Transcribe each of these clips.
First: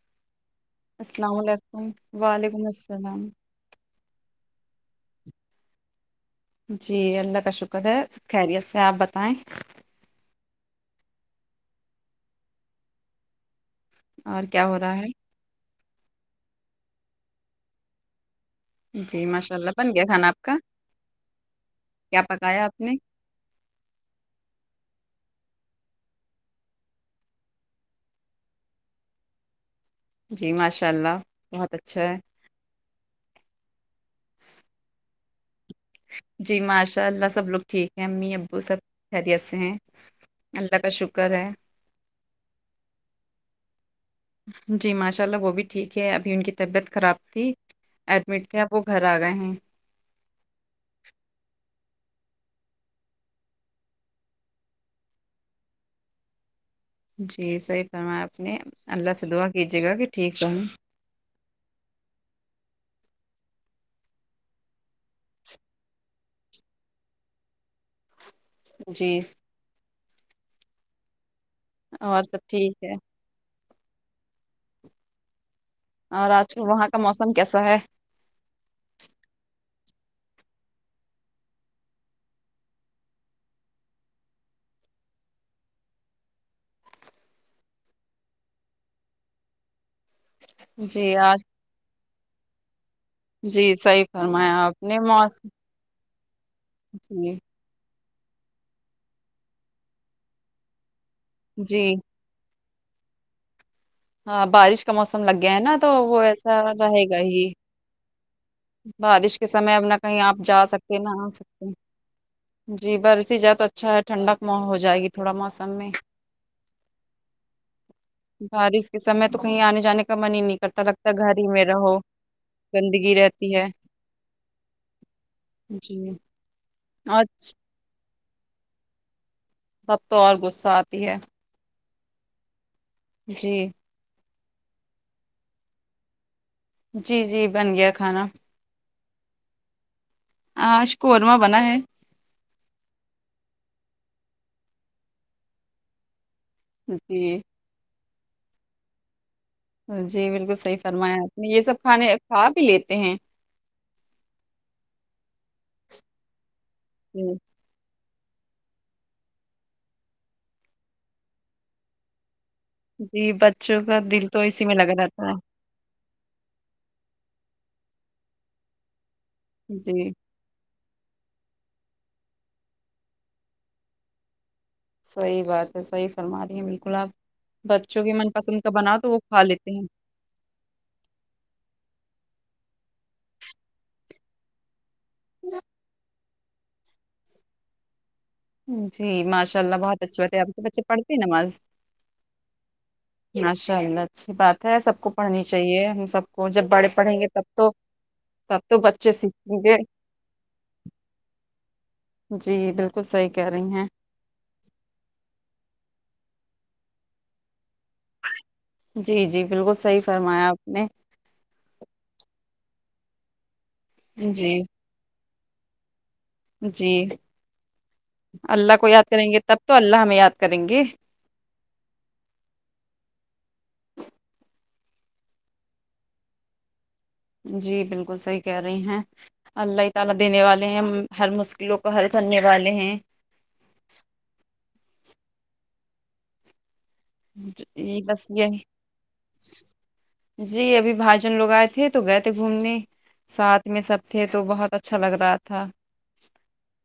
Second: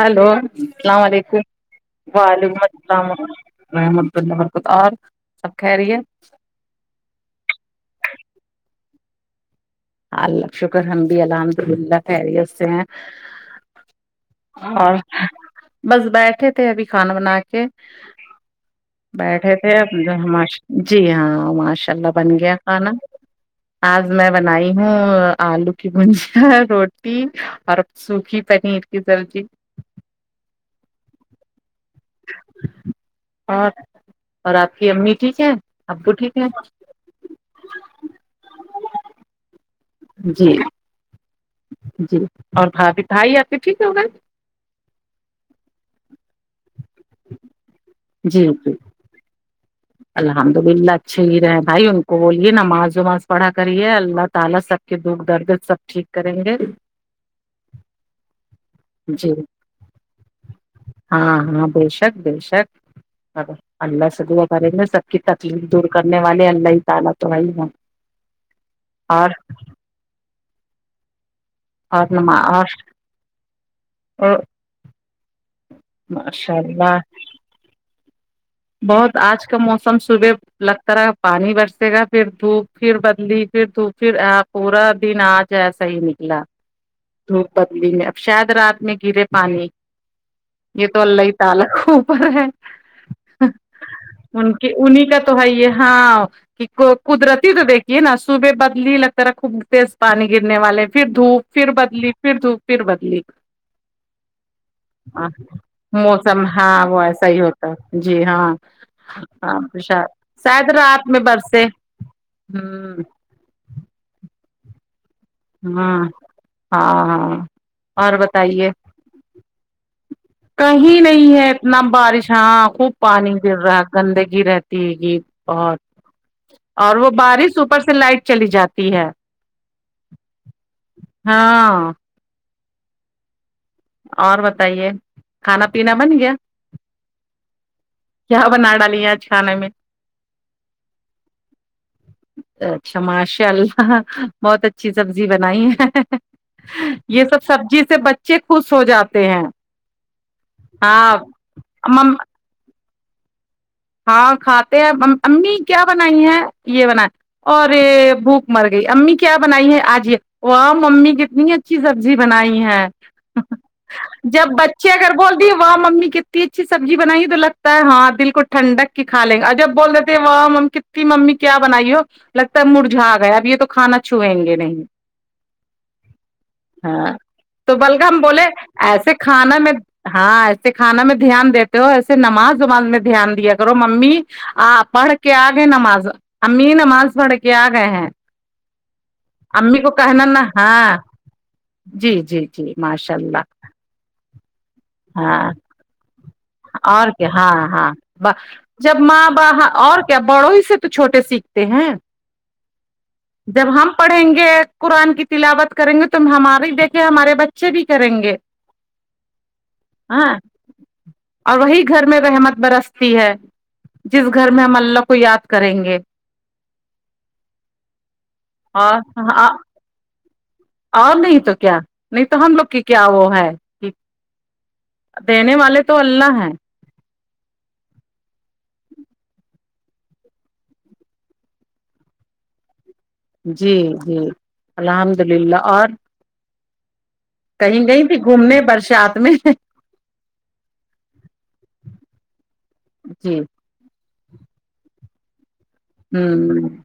hello سلام وعلیکم وعلیکم السلام رحمت اللہ برکت اور سب خیریت جی اللہ کا شکر ہے سب خیریت سے آپ بتائیں اللہ کا شکر ہم بھی الحمد للہ خیریت سے ہیں کیا ہو اور رہا ہے بس بیٹھے تھے ابھی کھانا بنا کے جی بیٹھے ماشاء اللہ تھے بن گیا کھانا آپ مش کا جی ہاں ماشاء اللہ کیا بن گیا پکایا آپ کھانا نے آج میں بنائی ہاں آلو کی بجیاں روٹی اور سوکھی پنیر کی سبزی جی ماشاء اللہ بہت اچھا ہے اور اور آپ کی امی ٹھیک ہے ابو ٹھیک ہے جی ماشاء اللہ سب لوگ ٹھیک ہیں امی ابو سب خیریت سے ہیں جی اللہ کا شکر ہے جی اور بھا بھی بھائی آپ کے ٹھیک ہو گئے جی ماشاء اللہ وہ بھی ٹھیک ہے ابھی ان کی طبیعت خراب تھی جی ایڈمٹ تھے جی اب وہ گھر آ گئے ہی [unintelligible] الحمد للہ اچھے ہی رہے بھائی ان کو بولیے نماز وماز پڑھا کریے اللہ تعالی سب کے دکھ درد سب ٹھیک کریں گے جی صحیح فرمایا آپ نے اللہ سے جی دعا کیجیے گا کہ ٹھیک رہوں ہاں ہاں بے شک بے شک ا اللہ سے دعا کریں گے سب کی تکلیف دور کرنے والے اللہ تعالی تو ہے ہی نا جی اور اور سب نماش ٹھیک ہے او اور آج کل وہاں اللہ کا موسم کیسا ہے بہت آج کا موسم صبح لگتا رہا پانی برسے گا پھر دھوپ پھر بدلی پھر دھوپ پھر آپ پورا دن آج ایسا ہی نکلا دھوپ بدلی میں اب شاید رات میں گرے پانی یہ جی تو الله آج تعالی کے اوپر ہے جی صحیح ان فرمایا کے آپ نے انہیں کا تو موسم ہے یہ ہاں کہ جی قدرتی تو دیکھ یہ نا صبح بدلی لگتا رہا خوب تیز پانی گرنے والے پھر دھوپ پھر جی بدلی پھر دھوپ پھر بدلی ہاں بارش کا موسم لگ گیا ہے نا تو وہ موسم ایسا ہاں وہ رہے گا ایسا ہی ہوتا جی ہاں بارش کے ہاں سمے ا نہ شا کہیں آپ جا شاید سکتے رات نہ میں آ سکتے برسے جی ہوں برسی جات تو اچھا ہے ٹھنڈک م ہو جائے گی تھوڑا موسم میں ہاں ہاں ہاں اور بتائیے بارش سمے تو کہیں آنے جانے کا من ہی نہیں کرتا کہیں لگتا نہیں گھر ہی ہے میں اتنا رہو بارش ہاں خوب گندگی پانی رہتی گر ہے رہا گندگی رہتی گی بہت جی اور وہ بارش ہو او پر سے لائٹ چلی جاتی ہے تب تو اور غصہ آتی ہے ہاں جی اور بتائیے کھانا پینا بن گیا جی جی بن گیا کھا نا کیا بنا ڈالی ہے آج کھانے میں آج قورمہ بنا ہے اچھا ماشاء اللہ بہت اچھی سبزی بنائی ہے یہ جی سب سبزی سے بچے خوش ہو جاتے ہیں جی بالکل صحیح فرمایا ہاں آپ نے یہ سب مم کھانے کھا بھی لیتے ہیں ہاں کھاتے ہیں مم امی کیا بنائی ہے یہ بنا ئی جی ارے بھوک مرگئی امی کیا بنائی ہے آج یہ واؤ ممی کتنی اچھی سبزی بنائی ہے جی بچوں کا دل تو اسی میں لگا رہتا ہے واؤ ممی کتنی اچھی سبزی بنائی ہو تو لگتا ہے ہاں دل کو ٹھڈک کی کھالیں گا اور جب بول جی دیتے ہیں ہا مم کتتی ممی کیا بنائی ہو لگتا ہے مرجھا گیا اب یہ تو کھانا چھوئیں گے نہیں صحیح بات ہے صحیح فرما رہی ہیں بالکل آپ ہاں تو بچوں کی بلگم من بولے پسند کا بناؤ تو ایسے وہ کھا کھانے لیتے میں ہاں ایسے کھانا میں دھیان دیتے ہو ایسے نماز وماز میں دھیان دیا کرو مممی آ پڑھ کے آ گئے نماز امی نماز پڑھ کے آ گئے ہم جی ماشاء اللہ بہت اچھے بات ہے آپ کے بچے ہاں پڑھتے ہیں نماز جی جی ماشاء اللہ ماشاء اللہ اچھی بات ہے سب کو پڑھنی ہاں چاہیے ہم سب کو جب بڑے اور پڑھیں گے کیا تب ہاں تو ہاں با تب تو جب بچے ما با سیکھیں با گے اور کہ بڑوں ہی سے تو چھوٹے سیکھتے ہیں جی بالکل صحیح کہہ جب رہی ہیں ہم پڑھیں گے قرآن کی تلاوت کریں گے تم ہماری دیکھیں ہمارے بچے بھی کریں گے جی جی بالکل صحیح ہاں فرمایا آپ نے اور وہی گھر میں رحمت برستی ہے جس گھر جی میں ہم اللہ کو یاد کریں گے جی اللہ کو اور یاد کریں گے تب تو اللہ ہمیں یاد کریں گے اور نہیں تو کیا نہیں تو ہم لوگ کی کیا وہ ہے دینے والے تو اللہ ہیں جی بالکل صحیح کہہ رہی ہیں اللہ ہی تعالی دینے والے ہیں ہر مشکلوں کو حل کرنے والے ہیں جی جی الحمد للہ اور کہیں جی گئی تھی بس یہی گھومنے برسات میں جی ابھی بھائیجان لوگ آئے تھے تو گئے تھے گھومنے جی ساتھ ان میں سب تھے تو بہت اچھا لگ رہا تھا اممم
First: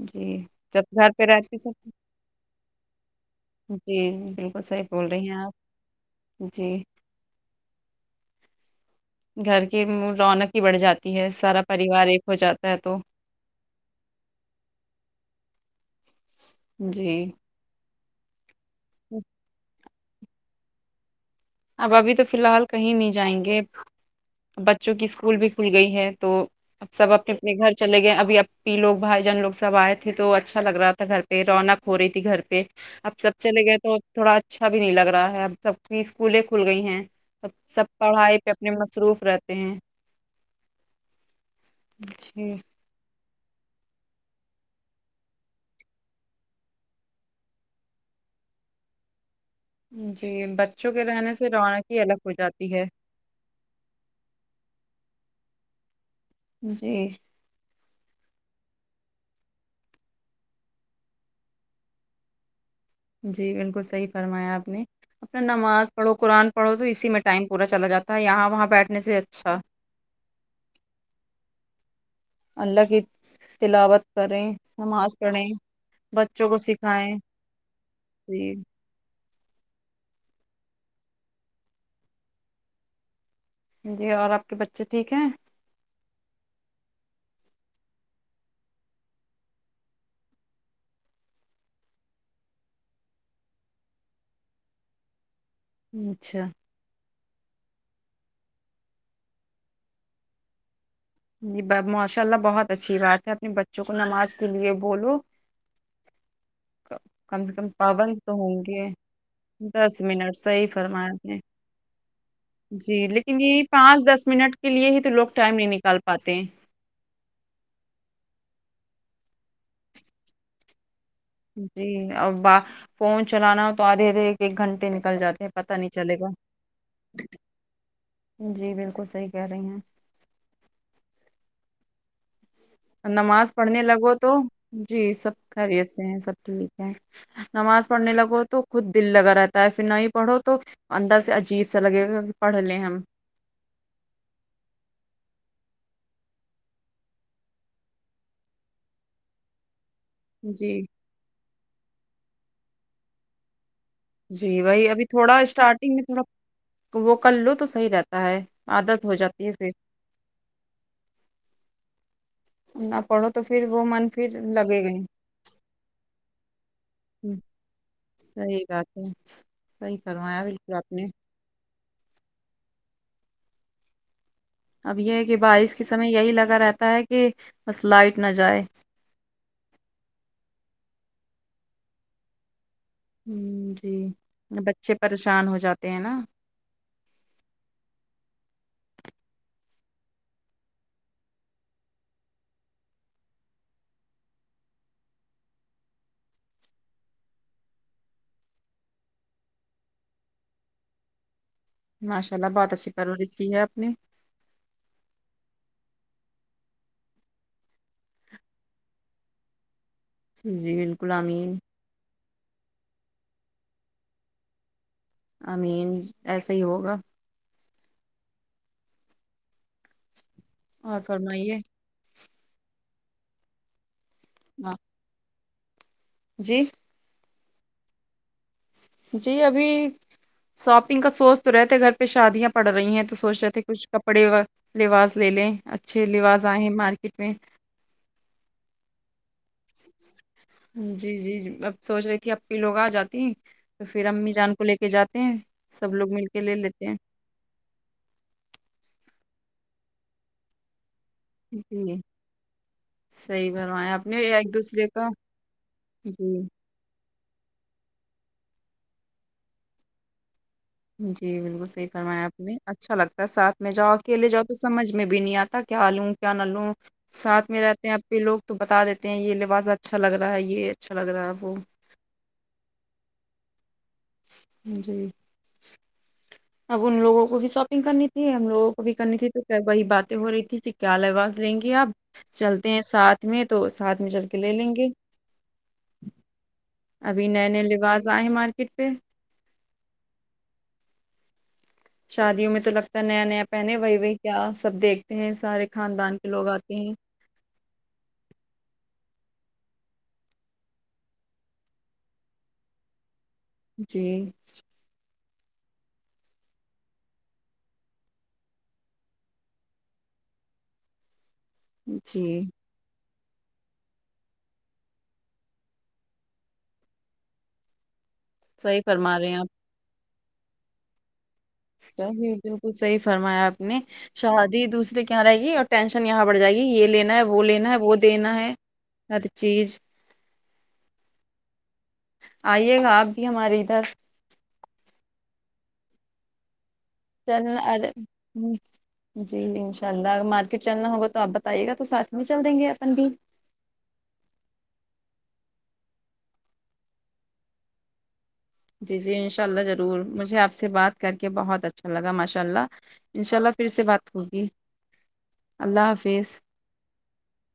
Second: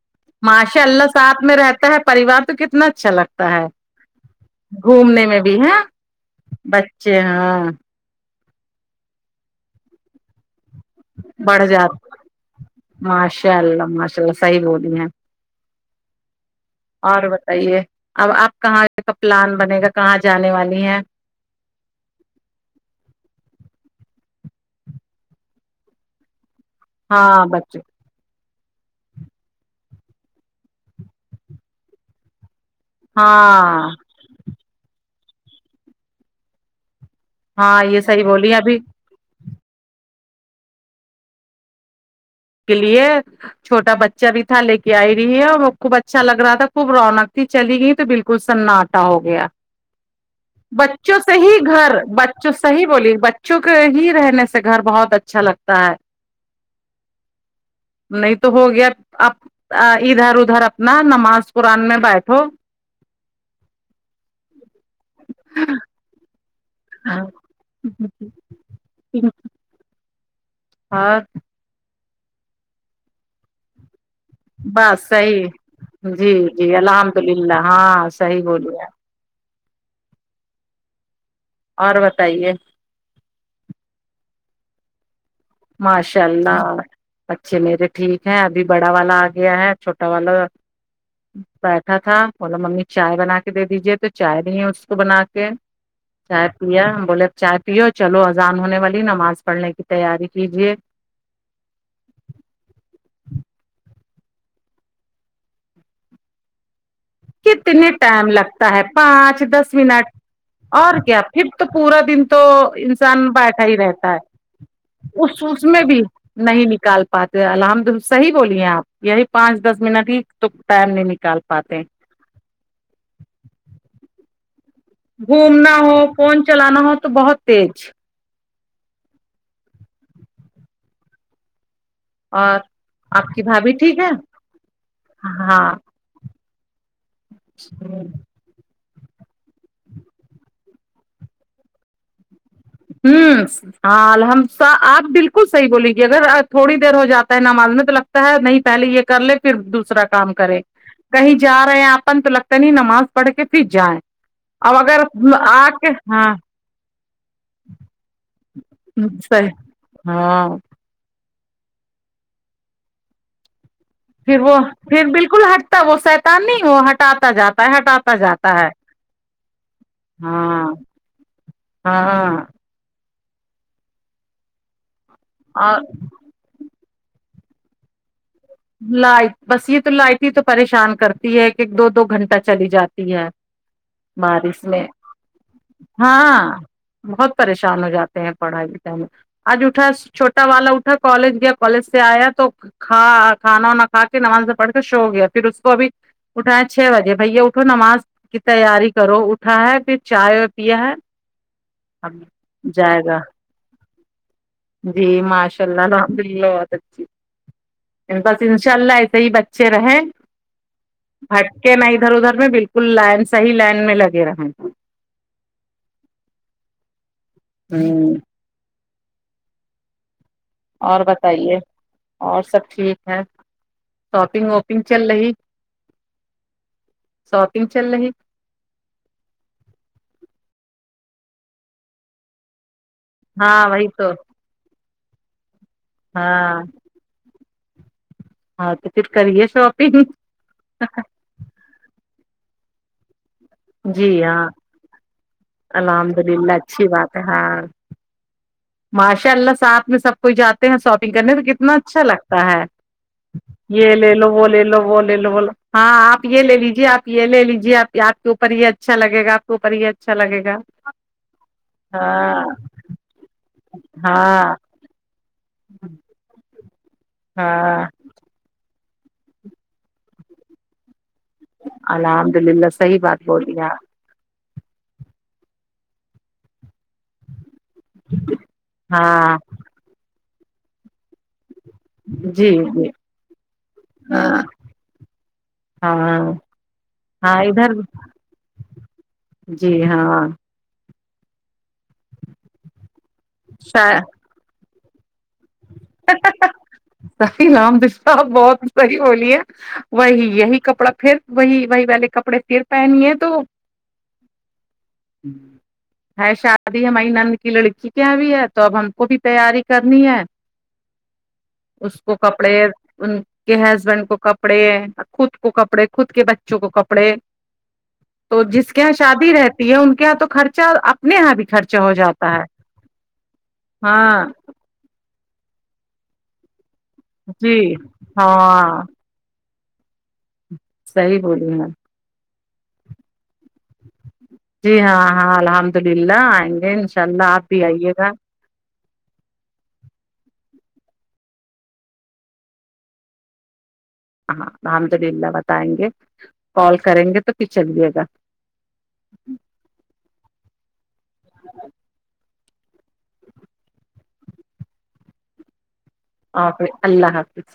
جی ماشاء جب اللہ گھر پہ ساتھ میں رہتے رہتا سب ہے پریوار تو کتنا اچھا لگتا ہے جی بالکل صحیح بول گھومنے رہی میں ہیں آپ بھی ہاں جی بچے ہاں گھر کی رونق ہی بڑھ جاتی ہے سارا پریوار ایک ہو جاتا ہے تو یا اللہ ماشاء اللہ صحیح بول رہی ہیں جی اور بتائیے اب آپ کہاں کا پلان بنے گا کہاں جانے والی ہیں اب ابھی تو فل حال کہیں نہیں جائیں گے بچوں کی اسکول بھی کھول گئی ہے تو اب سب اپنے ہاں اپنے گھر بچے چلے گئے ابھی اپ آپی لوگ بھائی جان لوگ سب آئے تھے تو اچھا لگ رہا تھا گھر پہ رونق ہو رہی تھی گھر پہ اب سب چلے گئے ہاں تو تھوڑا اچھا بھی نہیں لگ رہا ہے اب سب کی اسکولیں کھول گئی ہیں سب ہاں سب یہ صحیح پڑھائی پہ بولی اپنے ابھی مصروف رہتے تے ہیں جی کے لیے چھوٹا بچہ بھی تھا لے کے آئی رہی ہے اور وہ خوب اچھا لگ رہا تھا خوب رونق تھی چلی گئی تو بالکل سناٹ ٹا ہو گیا جی کے بچوں سے رہنے ہی رونق گھر الگ ہو بچوں جاتی ہے سےصحیح بولی بچ چوں کے ہی رہنے سے گھر بہت اچھا لگتا ہے جی نہیں تو ہو گیا آپ آ ادھر ادھر اپنا نماز قرآن میں بیٹھو جی انکو صحیح فرمایا آپ نے اپنا نماز پڑھو قرآن پڑھو تو اسی میں ٹائم پورا چلا جاتا ہے یہاں وہاں بیٹھنے سے اچھا اور اللہ کی تلاوت کریں بس نماز صحیح پڑھیں جی بچوں کو جی سکھایں الحمد للہ ہاں صحیح جی بولیے اور بتائیے جی اور آپ کے بچے ٹھیک ہیں ماشاء اللہ اچھے میرے ٹھیک ہے ابھی بڑا والا آ گیا ہے چھوٹا والا بیٹھا تھا بولا ممی چائے بنا کے دے دیجیے تو چائے دیے اس کو بنا کے اچھا چائے پیا ہم بولے چائے پیو چلو اذان ہونے والی ہے نماز پڑھنے کی تیاری کیجیے جی ماشاء اللہ بہت اچھی بات ہے اپنے بچوں کو نماز کے لیے بولو کا کتنے ٹائم لگتا ہے پانچ دس منٹ صحیح اور فرمایا کیا آپ نے پھر تو پورا دن تو جی انسان لیکن بیٹھا یہی ہی پانچ رہتا دس ہے منٹ کے لیے ہی تو لوگ اس ٹائم س نہیں میں نکال بھی پاتے ہیں نہیں نکال پاتے الحمد صحیح بولی ہیں آپ یہی پانچ دس منٹ ہی تو ٹائم نہیں نکل جی ابا فون چلانا تو آدھے آدھے ایک گھنٹے نے گھومنا ہو فون چلانا ہو تو بہت تیج جی بالکل صحیح کہہ رہی ہیں اور آپ کی نماز بھابھی پڑھنے ٹھیک ہے لگو تو جی سب ہاں کھیریت سے ہیں سب ٹھیک نماز پڑھنے لگو تو خود دل لگا رہتا ہے پھر نہ ہی پڑھو تو اندر سے عجیب سا لگے گا کہ پڑھ لیں ہم ہمم ہاں الحم آپ بالکل صحیح بولے گی اگر تھوڑی دیر ہو جاتا ہے نماز میں تو نہیں پہلے یے کر لے پھر دوسرا کام کریں جی کہیں جا رہے ہیں اپن تو لگتا نہیں نماز پڑھ کے پھر جائیں جی اب وہی اگر ابھی تھوڑا آ کے اسٹارٹنگ میں تھوڑا ہاں تو وہ کر لو تو صحیح رہتا ہے عادت ہو جاتی صحیح ہے پھر ہاں نہ پڑھو تو پھر وہ من پھر وہ لگے پھر گئے بالکل ہٹتا وہ سیتان نہیں وہ ہٹاتا جاتا ہے ہٹاتا جاتا ہے اچھا صحیح فرمایا ہاں بالکل آپ نے ہاں اب یے ہے کہ بارش اور کے سمے یہی لگا رہتا ہے کہ بس لائٹ نہ جائے لائٹ بس یے تو لائٹ ہی تو پریشان کرتی ہے کہ دو دو گھنٹہ چلی جاتی تی یاد ہ جی بارش میں بچے پریشان ہو جاتے ہیں نا ہاں بہت پریشان ہو جاتے ہیں پڑھائی لکھائی میں آج اٹھا چھوٹا والا اٹھا کالج گیا کالج سے آیا تو کھا کھانا وانا کھا کے نماز میں پڑھ کے شو گیا پھر اس کو اب اٹھایا چھ بجے بھیا اٹھو نماز کی تیاری کرو اٹھا ہے پھر چائے وا پیا ہے اب ماشاء اللہ بہت اچھی جائے گا پرورش کی ہے آپ نے جی ماشاء اللہ الحمد للہ بہت اچھی بس انشاء اللہ ایسے ہی بچے رہیں جی جی بالکل امین ہھٹکے نا ادھر ادھر میں بالکل لائن صحیح لائن میں لگے رہے امین ایسا ہی ہوگا ہمم اور بتائیے اور سب ٹھیک ہے شاپنگ ہاں واپنگ چل لہی جی شاپینگ چل لہی جی ابھی ساپینگ کا سونچ تو رہے تھے گھر پہ شادیاں پڑ رہی ہیں تو سوچ رہے تھے ہاں وہی کچھ تو کپڑے و لباس لے لیں اچھے لباس آئے ہاں ہیں مارکیٹ میں ہاں تو پھر کرئیے شاپنیگ جی جی جی میں اب سوچ رہی تھی اپی لوگ آ جاتی تو پھر جی امی ہاں جان کو لے کے جاتے ہیں سب لوگ الحمد مل کے للہ لے لیتے اچھی ہیں بات ہاں ماشاء اللہ ساتھ میں سب کوئی جاتے ہیں شاپنگ کرنے تو کتنا جی اچھا لگتا ہے صحیح فرمایا یہ آپ لے نے لو وہ ایک لے لو دوسرے وہ کا لے لو وہ لو ہاں آپ جی یہ لے لیجے آپ یہ لے لیجیے آپ آپ کے اوپر یہ اچھا لگے گا آپ کے اوپر یہ اچھا لگے گا جی بالکل صحیح فرمایا آپ ہاں نے اچھا لگتا ہے ساتھ میں جاؤ اکیلے جاؤ تو ہاں سمجھ میں بھی نہیں آتا کیا لوں کیا نہ لوں ساتھ میں ہاں رہتے ہیں یہ لوگ تو بتا دیتے ہیں یہ لباس اچھا لگ رہا ہے یہ اچھا لگ رہا ہے وہ الحمد للہ صحیح بات بولی ہے آپ جی اب ان لوگوں کو بھی شاپنگ کرنی تھی ہم لوگوں کو بھی کرنی تھی ہاں تو وہی باتیں ہو رہی تھی کہ کیا لباس لیں گے آپ جی چلتے ہیں جی ساتھ میں تو ساتھ میں چل کے ہاں لے لیں گے ہاں ابھی ہاں نئے نئے ادھر لباس آئے ہیں مارکیٹ پہ جی ہاں شادیوں میں تو لگتا ہے نیا نیا پہنے وہی وہی کیا سب دیکھتے ہیں سارے خاندان کے لوگ آتے ہیں صحیح نام د صاحب بہت صحیح بولی ہے وہی یہی کپڑا پھر وہی وہی والے کپڑے پھر پہنیے تو جی ہوں ہے شادی ہماری نند کی لڑکی کے یہاں بھی ہے تو اب ہم کو بھی تیاری کرنی ہے اس کو جی کپڑے ان کے ہسبینڈ کو کپڑے خود کو کپڑے خود کے بچوں کو کپڑے تو جس کے صحیح یہاں فرما رہے شادی ہیں آپ رہتی ہے ان کے یہاں تو خرچہ اپنے یہاں بھی خر صحیح بالکل صحیح فرمایا آپ نے ہاں شادی دوسرے کی یہاں رہے گی اور ٹینشن یہاں بڑھ جائے گی یہ لینا ہے وہ لینا جی ہے وہ دینا ہے ہاں ہر چیز صحیح بولی رہی ہیں آپ آئیے گا آپ بھی ہمارے ادھر جی ہاں ہاں الحمد للہ آئیں گے انش چل نا ارے ہون جی انشاء اللہ ا مارکیٹ چلنا ہوگا تو آپ بتائیے گا تو ساتھ میں چل دیں گے اپن بھی ہاں الحمد للہ بتائیں گے کال کریں گے تو پھر چلیے گا جی جی انشاء اللہ ضرور مجھے آپ سے بات کر کے بہت اچھا لگا ماشاء اللہ انشاء اللہ پھر سے بات ہوگی اللہ حافظ اوکے اللہ حافظ